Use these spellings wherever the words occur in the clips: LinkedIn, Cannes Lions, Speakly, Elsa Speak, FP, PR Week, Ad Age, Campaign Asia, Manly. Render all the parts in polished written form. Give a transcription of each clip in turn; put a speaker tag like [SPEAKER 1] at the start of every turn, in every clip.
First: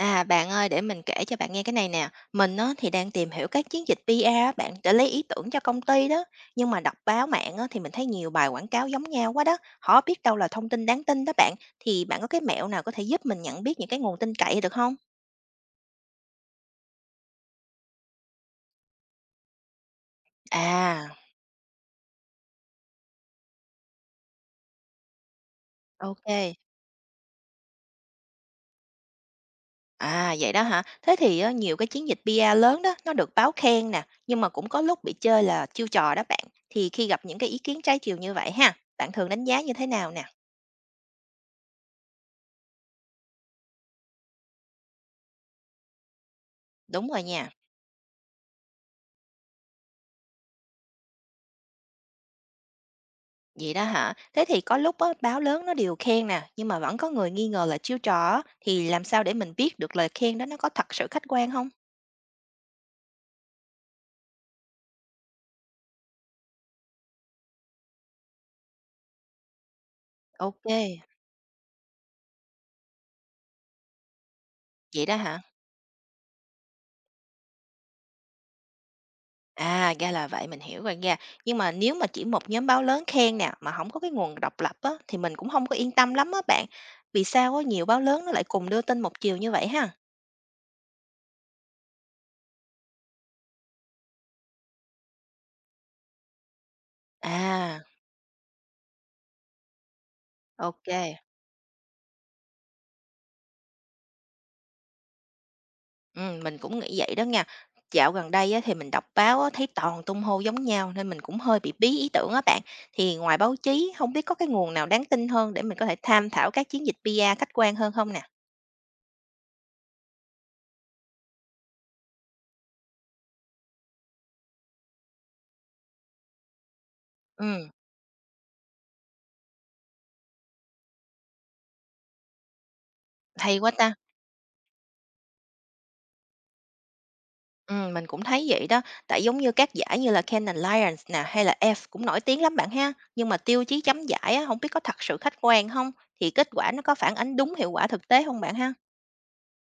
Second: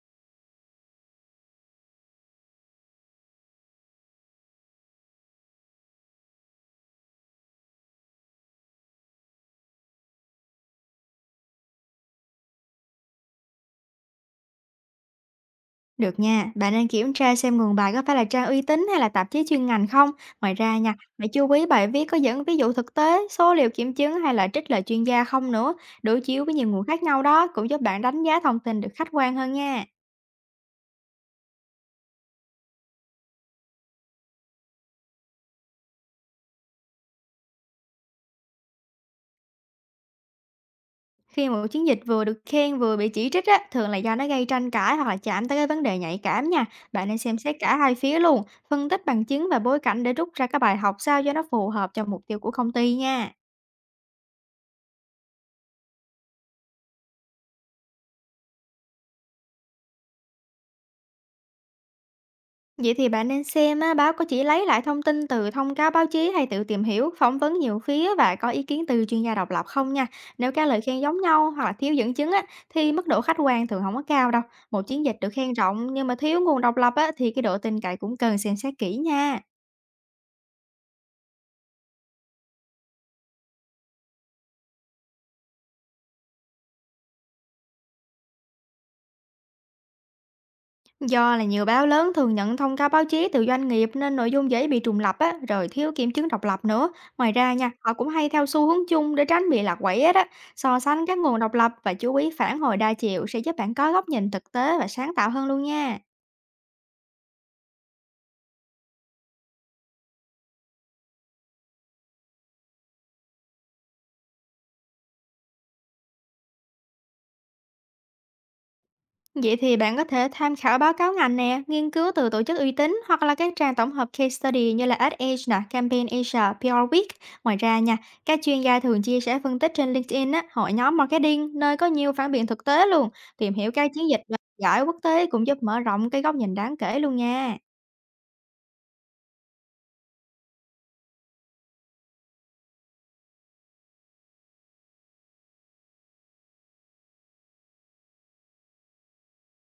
[SPEAKER 1] À, bạn ơi, để mình kể cho bạn nghe cái này nè. Mình á, thì đang tìm hiểu các chiến dịch PR á, bạn để lấy ý tưởng cho công ty đó. Nhưng mà đọc báo mạng á, thì mình thấy nhiều bài quảng cáo giống nhau quá đó. Họ biết đâu là thông tin đáng tin đó bạn. Thì bạn có cái mẹo nào có thể giúp mình nhận biết những cái nguồn tin cậy được không?
[SPEAKER 2] Được nha, bạn nên kiểm tra xem nguồn bài có phải là trang uy tín hay là tạp chí chuyên ngành không. Ngoài ra nha,
[SPEAKER 1] À,
[SPEAKER 2] hãy chú ý bài viết có dẫn ví dụ thực tế, số liệu kiểm chứng hay là trích lời chuyên gia không nữa. Đối chiếu với
[SPEAKER 1] ok.
[SPEAKER 2] nhiều nguồn khác nhau đó cũng giúp bạn đánh giá thông tin được khách quan hơn nha.
[SPEAKER 1] À, vậy đó hả? Thế thì á, nhiều cái chiến dịch PR lớn đó, nó được báo khen nè. Nhưng mà cũng có lúc bị chơi là chiêu trò đó bạn. Thì khi gặp những cái ý kiến trái chiều như vậy ha, bạn thường đánh giá như thế nào nè?
[SPEAKER 2] Khi một chiến dịch vừa được khen vừa bị chỉ trích á, thường là do nó gây tranh cãi hoặc là chạm tới cái vấn đề nhạy cảm nha. Bạn
[SPEAKER 1] Đúng
[SPEAKER 2] nên
[SPEAKER 1] rồi
[SPEAKER 2] xem
[SPEAKER 1] nha.
[SPEAKER 2] xét cả hai phía luôn, phân tích bằng chứng và bối cảnh để rút ra cái bài học sao cho nó phù hợp cho mục tiêu của công ty nha.
[SPEAKER 1] Vậy đó hả? Thế thì có lúc á, báo lớn nó đều khen nè, nhưng mà vẫn có người nghi ngờ là chiêu trò á, thì làm sao để mình biết được lời khen đó nó có thật sự khách quan không?
[SPEAKER 2] Vậy thì bạn nên xem á, báo có chỉ lấy lại thông tin từ thông cáo báo chí hay tự tìm hiểu, phỏng vấn nhiều phía và có ý kiến từ chuyên gia độc lập không nha. Nếu
[SPEAKER 1] Ok,
[SPEAKER 2] các lời khen giống nhau hoặc là thiếu dẫn chứng á, thì mức độ khách quan thường không có cao đâu. Một chiến
[SPEAKER 1] vậy
[SPEAKER 2] dịch
[SPEAKER 1] đó
[SPEAKER 2] được
[SPEAKER 1] hả?
[SPEAKER 2] khen rộng nhưng mà thiếu nguồn độc lập á, thì cái độ tin cậy cũng cần xem xét kỹ nha.
[SPEAKER 1] À, ra là vậy mình hiểu rồi nha. Nhưng mà nếu mà chỉ một nhóm báo lớn khen nè mà không có cái nguồn độc lập á, thì mình cũng không có yên tâm lắm á bạn. Vì sao có nhiều báo lớn nó lại cùng đưa tin một chiều như vậy ha?
[SPEAKER 2] Do là nhiều báo lớn thường nhận thông cáo báo chí từ doanh nghiệp nên nội dung dễ bị trùng lặp á, rồi thiếu kiểm chứng độc lập nữa. Ngoài ra nha,
[SPEAKER 1] À,
[SPEAKER 2] họ cũng hay theo xu hướng chung để tránh bị lạc quẻ đó. So
[SPEAKER 1] ok.
[SPEAKER 2] sánh các nguồn độc lập và chú ý phản hồi đa chiều sẽ giúp bạn có góc nhìn thực tế và sáng tạo hơn luôn nha.
[SPEAKER 1] Mình cũng nghĩ vậy đó nha. Dạo gần đây á, thì mình đọc báo á, thấy toàn tung hô giống nhau nên mình cũng hơi bị bí ý tưởng á bạn. Thì ngoài báo chí, không biết có cái nguồn nào đáng tin hơn để mình có thể tham khảo các chiến dịch PR khách quan hơn không nè?
[SPEAKER 2] Vậy thì bạn có thể tham khảo báo cáo ngành nè, nghiên cứu từ tổ chức uy tín hoặc là các trang tổng hợp case study như là Ad Age nè, Campaign Asia, PR Week. Ngoài
[SPEAKER 1] Ừm,
[SPEAKER 2] ra nha, các chuyên gia thường chia sẻ phân tích trên LinkedIn á, hội nhóm marketing nơi có nhiều phản biện thực tế luôn. Tìm
[SPEAKER 1] hay
[SPEAKER 2] hiểu
[SPEAKER 1] quá
[SPEAKER 2] các
[SPEAKER 1] ta.
[SPEAKER 2] chiến dịch và giải quốc tế cũng giúp mở rộng cái góc nhìn đáng kể luôn nha.
[SPEAKER 1] Mình cũng thấy vậy đó. Tại giống như các giải như là Cannes Lions nè hay là F cũng nổi tiếng lắm bạn ha. Nhưng mà tiêu chí chấm giải á, không biết có thật sự khách quan không? Thì kết quả nó có phản ánh đúng hiệu quả thực tế không bạn ha?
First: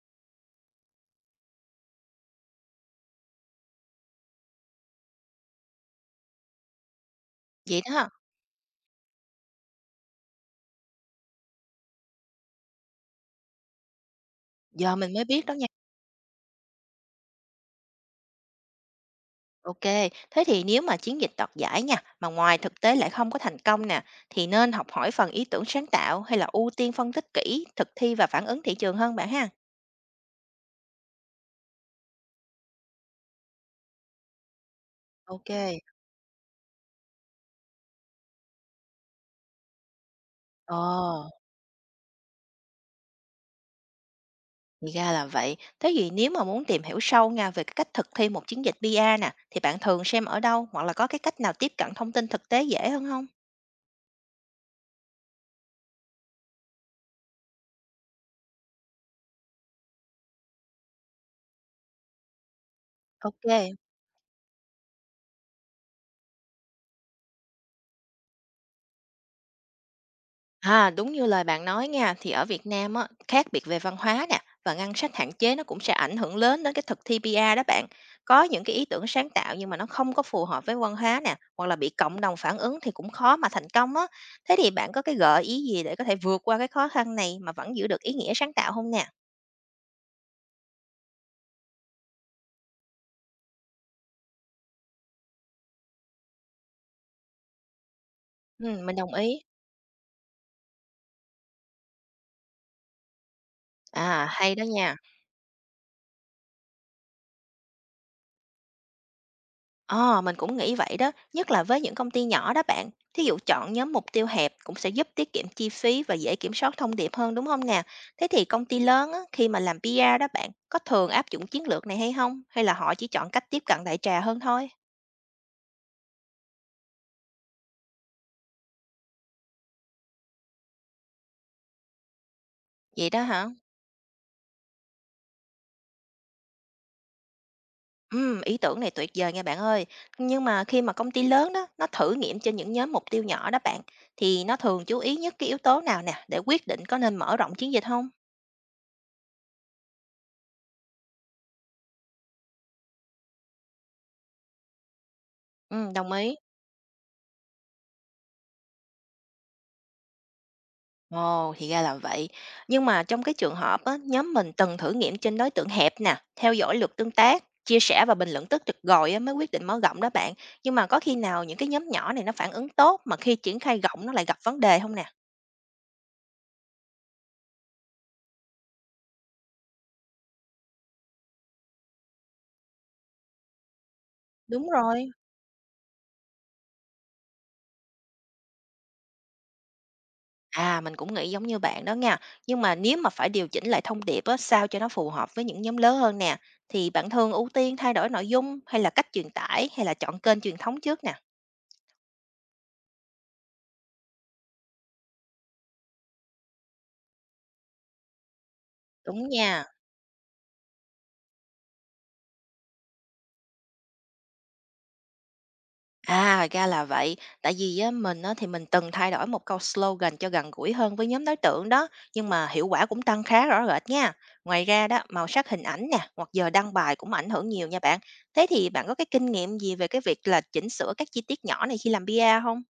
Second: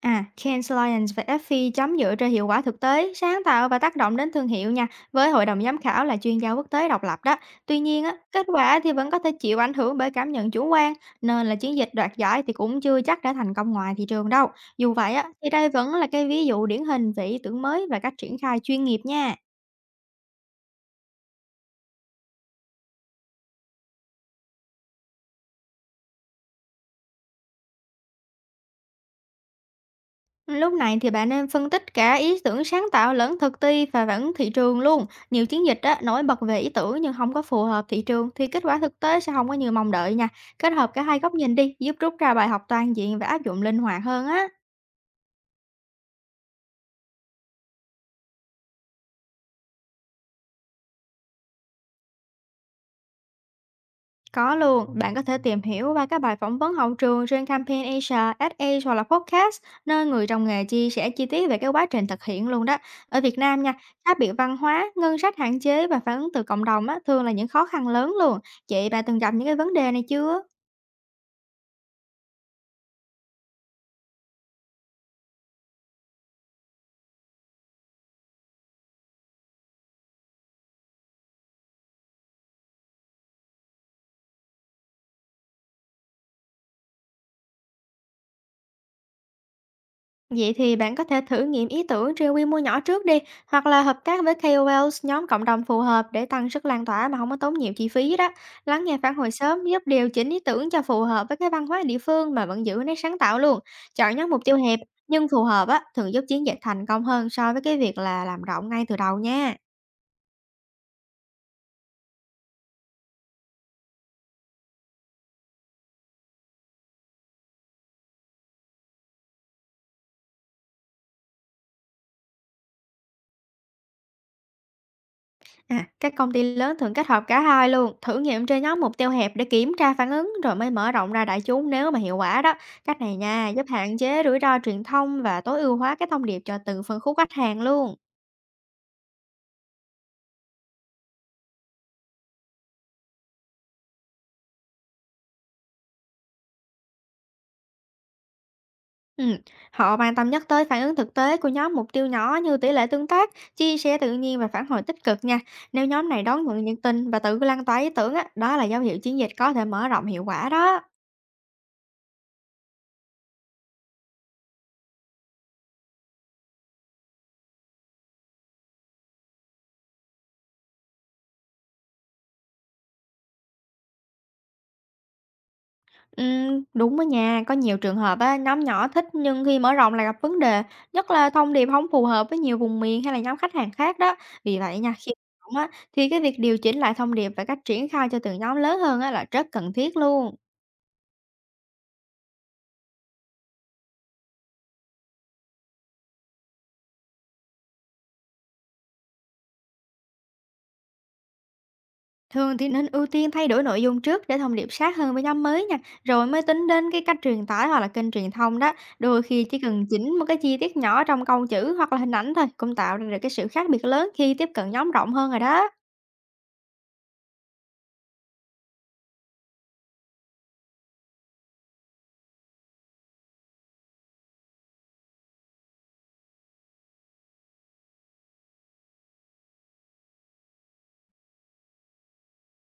[SPEAKER 2] À, Cannes Lions và FP chấm dựa trên hiệu quả thực tế, sáng tạo và tác động đến thương hiệu nha, với hội đồng giám khảo là chuyên gia quốc tế độc lập đó. Tuy
[SPEAKER 1] Vậy
[SPEAKER 2] nhiên
[SPEAKER 1] đó.
[SPEAKER 2] á, kết quả thì vẫn có thể chịu ảnh hưởng bởi cảm nhận chủ quan, nên là chiến dịch đoạt giải thì cũng chưa chắc đã thành công ngoài thị trường đâu. Dù
[SPEAKER 1] Giờ mình
[SPEAKER 2] vậy á,
[SPEAKER 1] mới biết
[SPEAKER 2] thì
[SPEAKER 1] đó nha.
[SPEAKER 2] đây vẫn là cái ví dụ điển hình về ý tưởng mới và cách triển khai chuyên nghiệp nha.
[SPEAKER 1] OK, thế thì nếu mà chiến dịch đoạt giải nha, mà ngoài thực tế lại không có thành công nè, thì nên học hỏi phần ý tưởng sáng tạo hay là ưu tiên phân tích kỹ, thực thi và phản ứng thị trường hơn bạn ha?
[SPEAKER 2] Lúc này thì bạn nên phân tích cả ý tưởng sáng tạo lẫn thực ti và vẫn thị trường luôn. Nhiều chiến dịch
[SPEAKER 1] OK,
[SPEAKER 2] á, nổi bật về ý tưởng nhưng không có phù hợp thị trường thì kết quả thực tế sẽ không có như mong đợi nha. Kết
[SPEAKER 1] ồ,
[SPEAKER 2] hợp cả hai góc nhìn đi, giúp rút ra bài học toàn diện và áp dụng linh hoạt hơn á.
[SPEAKER 1] thì ra là vậy. Thế thì nếu mà muốn tìm hiểu sâu nha về cái cách thực thi một chiến dịch PR nè, thì bạn thường xem ở đâu hoặc là có cái cách nào tiếp cận thông tin thực tế dễ hơn không?
[SPEAKER 2] Có luôn, bạn có thể tìm hiểu qua các bài phỏng vấn hậu trường trên Campaign Asia, SA hoặc là podcast, nơi người trong nghề chia sẻ chi tiết về cái quá trình thực hiện luôn đó. Ở Việt Nam nha,
[SPEAKER 1] OK.
[SPEAKER 2] khác biệt văn hóa, ngân sách hạn chế và phản ứng từ cộng đồng á, thường là những khó khăn lớn luôn. Chị, bà từng gặp những cái vấn đề này chưa?
[SPEAKER 1] À, đúng như lời bạn nói nha, thì ở Việt Nam á, khác biệt về văn hóa nè và ngân sách hạn chế nó cũng sẽ ảnh hưởng lớn đến cái thực thi PR đó bạn. Có những cái ý tưởng sáng tạo nhưng mà nó không có phù hợp với văn hóa nè, hoặc là bị cộng đồng phản ứng thì cũng khó mà thành công á. Thế thì bạn có cái gợi ý gì để có thể vượt qua cái khó khăn này mà vẫn giữ được ý nghĩa sáng tạo không nè?
[SPEAKER 2] Vậy thì bạn có thể thử nghiệm ý tưởng trên quy mô nhỏ trước đi, hoặc là hợp tác với KOLs, nhóm cộng đồng phù hợp để tăng sức lan tỏa mà không có tốn nhiều chi phí đó.
[SPEAKER 1] Ừ,
[SPEAKER 2] Lắng
[SPEAKER 1] mình
[SPEAKER 2] nghe phản
[SPEAKER 1] đồng
[SPEAKER 2] hồi
[SPEAKER 1] ý.
[SPEAKER 2] sớm giúp điều chỉnh ý tưởng cho phù hợp với cái văn hóa địa phương mà vẫn giữ nét sáng tạo luôn. Chọn
[SPEAKER 1] À,
[SPEAKER 2] nhóm mục
[SPEAKER 1] hay
[SPEAKER 2] tiêu
[SPEAKER 1] đó
[SPEAKER 2] hẹp
[SPEAKER 1] nha.
[SPEAKER 2] nhưng phù hợp á, thường giúp chiến dịch thành công hơn so với cái việc là làm rộng ngay từ đầu nha.
[SPEAKER 1] Ờ, mình cũng nghĩ vậy đó, nhất là với những công ty nhỏ đó bạn. Thí dụ chọn nhóm mục tiêu hẹp cũng sẽ giúp tiết kiệm chi phí và dễ kiểm soát thông điệp hơn đúng không nè? Thế thì công ty lớn á, khi mà làm PR đó bạn, có thường áp dụng chiến lược này hay không? Hay là họ chỉ chọn cách tiếp cận đại trà hơn thôi?
[SPEAKER 2] À, các công ty lớn thường kết hợp cả hai luôn, thử nghiệm trên nhóm mục tiêu hẹp để kiểm tra phản ứng rồi mới mở rộng ra đại chúng nếu mà hiệu quả đó. Cách
[SPEAKER 1] Vậy
[SPEAKER 2] này
[SPEAKER 1] đó
[SPEAKER 2] nha,
[SPEAKER 1] hả?
[SPEAKER 2] giúp hạn chế rủi ro truyền thông và tối ưu hóa cái thông điệp cho từng phân khúc khách hàng luôn.
[SPEAKER 1] Ừ, ý tưởng này tuyệt vời nha bạn ơi. Nhưng mà khi mà công ty lớn đó, nó thử nghiệm trên những nhóm mục tiêu nhỏ đó bạn, thì nó thường chú ý nhất cái yếu tố nào nè để quyết định có nên mở rộng chiến dịch không?
[SPEAKER 2] Ừ, họ quan tâm nhất tới phản ứng thực tế của nhóm mục tiêu nhỏ như tỷ lệ tương tác, chia sẻ tự nhiên và phản hồi tích cực nha. Nếu
[SPEAKER 1] Ừ,
[SPEAKER 2] nhóm
[SPEAKER 1] đồng
[SPEAKER 2] này
[SPEAKER 1] ý.
[SPEAKER 2] đón nhận nhiệt tình và tự lan tỏa ý tưởng á, đó là dấu hiệu chiến dịch có thể mở rộng hiệu quả đó.
[SPEAKER 1] Ồ, thì ra là vậy. Nhưng mà trong cái trường hợp á, nhóm mình từng thử nghiệm trên đối tượng hẹp nè, theo dõi lượt tương tác, chia sẻ và bình luận tích cực rồi á, mới quyết định mở rộng đó bạn. Nhưng mà có khi nào những cái nhóm nhỏ này nó phản ứng tốt mà khi triển khai rộng nó lại gặp vấn đề không nè?
[SPEAKER 2] Đúng đó nha, có nhiều trường hợp á, nhóm nhỏ thích nhưng khi mở rộng lại gặp vấn đề, nhất là thông điệp không phù hợp với nhiều vùng miền hay là nhóm khách hàng khác đó. Vì
[SPEAKER 1] Đúng
[SPEAKER 2] vậy nha,
[SPEAKER 1] rồi.
[SPEAKER 2] khi mở rộng á, thì cái việc điều chỉnh lại thông điệp và cách triển khai cho từng nhóm lớn hơn á, là rất cần thiết luôn.
[SPEAKER 1] À, mình cũng nghĩ giống như bạn đó nha. Nhưng mà nếu mà phải điều chỉnh lại thông điệp á, sao cho nó phù hợp với những nhóm lớn hơn nè, thì bạn thường ưu tiên thay đổi nội dung hay là cách truyền tải hay là chọn kênh truyền thống trước nè?
[SPEAKER 2] Thường thì nên ưu tiên thay đổi nội dung trước để thông điệp sát hơn với nhóm mới nha, rồi mới tính đến cái cách truyền tải hoặc là kênh truyền thông đó. Đôi
[SPEAKER 1] Đúng
[SPEAKER 2] khi chỉ
[SPEAKER 1] nha.
[SPEAKER 2] cần chỉnh một cái chi tiết nhỏ trong câu chữ hoặc là hình ảnh thôi cũng tạo ra được cái sự khác biệt lớn khi tiếp cận nhóm rộng hơn rồi đó.
[SPEAKER 1] À, ra là vậy. Tại vì á, mình á, thì mình từng thay đổi một câu slogan cho gần gũi hơn với nhóm đối tượng đó, nhưng mà hiệu quả cũng tăng khá rõ rệt nha. Ngoài ra đó, màu sắc hình ảnh nè, hoặc giờ đăng bài cũng ảnh hưởng nhiều nha bạn. Thế thì bạn có cái kinh nghiệm gì về cái việc là chỉnh sửa các chi tiết nhỏ này khi làm PR không?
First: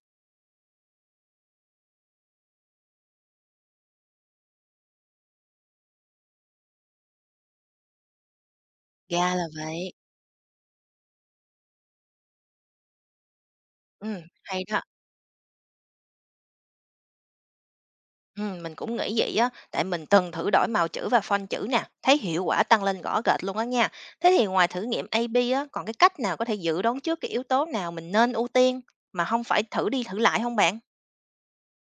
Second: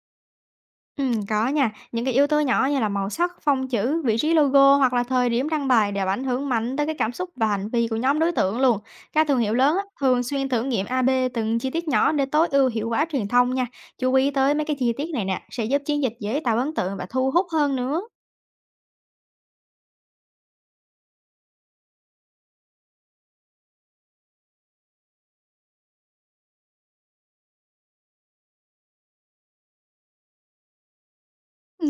[SPEAKER 2] Có nha. Những cái yếu tố nhỏ như là màu sắc, phông chữ, vị trí logo hoặc là thời điểm đăng bài đều ảnh hưởng mạnh tới cái cảm xúc và hành vi của nhóm đối tượng luôn. Các
[SPEAKER 1] Ra
[SPEAKER 2] thương
[SPEAKER 1] là
[SPEAKER 2] hiệu lớn á,
[SPEAKER 1] vậy.
[SPEAKER 2] thường xuyên thử nghiệm AB từng chi tiết nhỏ để tối ưu hiệu quả truyền thông nha. Chú
[SPEAKER 1] Ừ,
[SPEAKER 2] ý tới mấy
[SPEAKER 1] hay
[SPEAKER 2] cái
[SPEAKER 1] đó.
[SPEAKER 2] chi tiết này nè, sẽ giúp chiến dịch dễ tạo ấn tượng và thu hút hơn nữa.
[SPEAKER 1] Mình cũng nghĩ vậy á, tại mình từng thử đổi màu chữ và font chữ nè, thấy hiệu quả tăng lên rõ rệt luôn á nha. Thế thì ngoài thử nghiệm A/B á, còn cái cách nào có thể dự đoán trước cái yếu tố nào mình nên ưu tiên mà không phải thử đi thử lại không bạn?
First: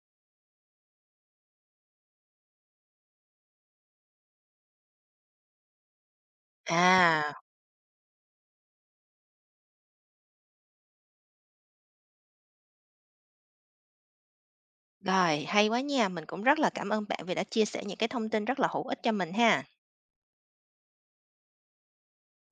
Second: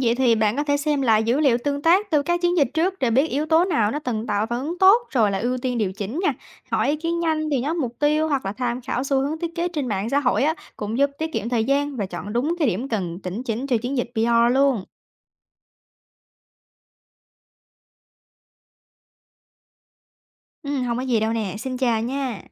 [SPEAKER 2] Vậy thì bạn có thể xem lại dữ liệu tương tác từ các chiến dịch trước để biết yếu tố nào nó từng tạo phản ứng tốt rồi là ưu tiên điều chỉnh nha. Hỏi ý kiến
[SPEAKER 1] À,
[SPEAKER 2] nhanh thì nhóm mục tiêu hoặc là tham khảo xu hướng thiết kế trên mạng xã hội á, cũng giúp tiết kiệm thời gian và chọn đúng cái điểm cần chỉnh chỉnh cho chiến dịch PR luôn.
[SPEAKER 1] rồi, hay quá nha, mình cũng rất là cảm ơn bạn vì đã chia sẻ những cái thông tin rất là hữu ích cho mình ha.
[SPEAKER 2] Ừ, không có gì đâu nè, xin chào nha.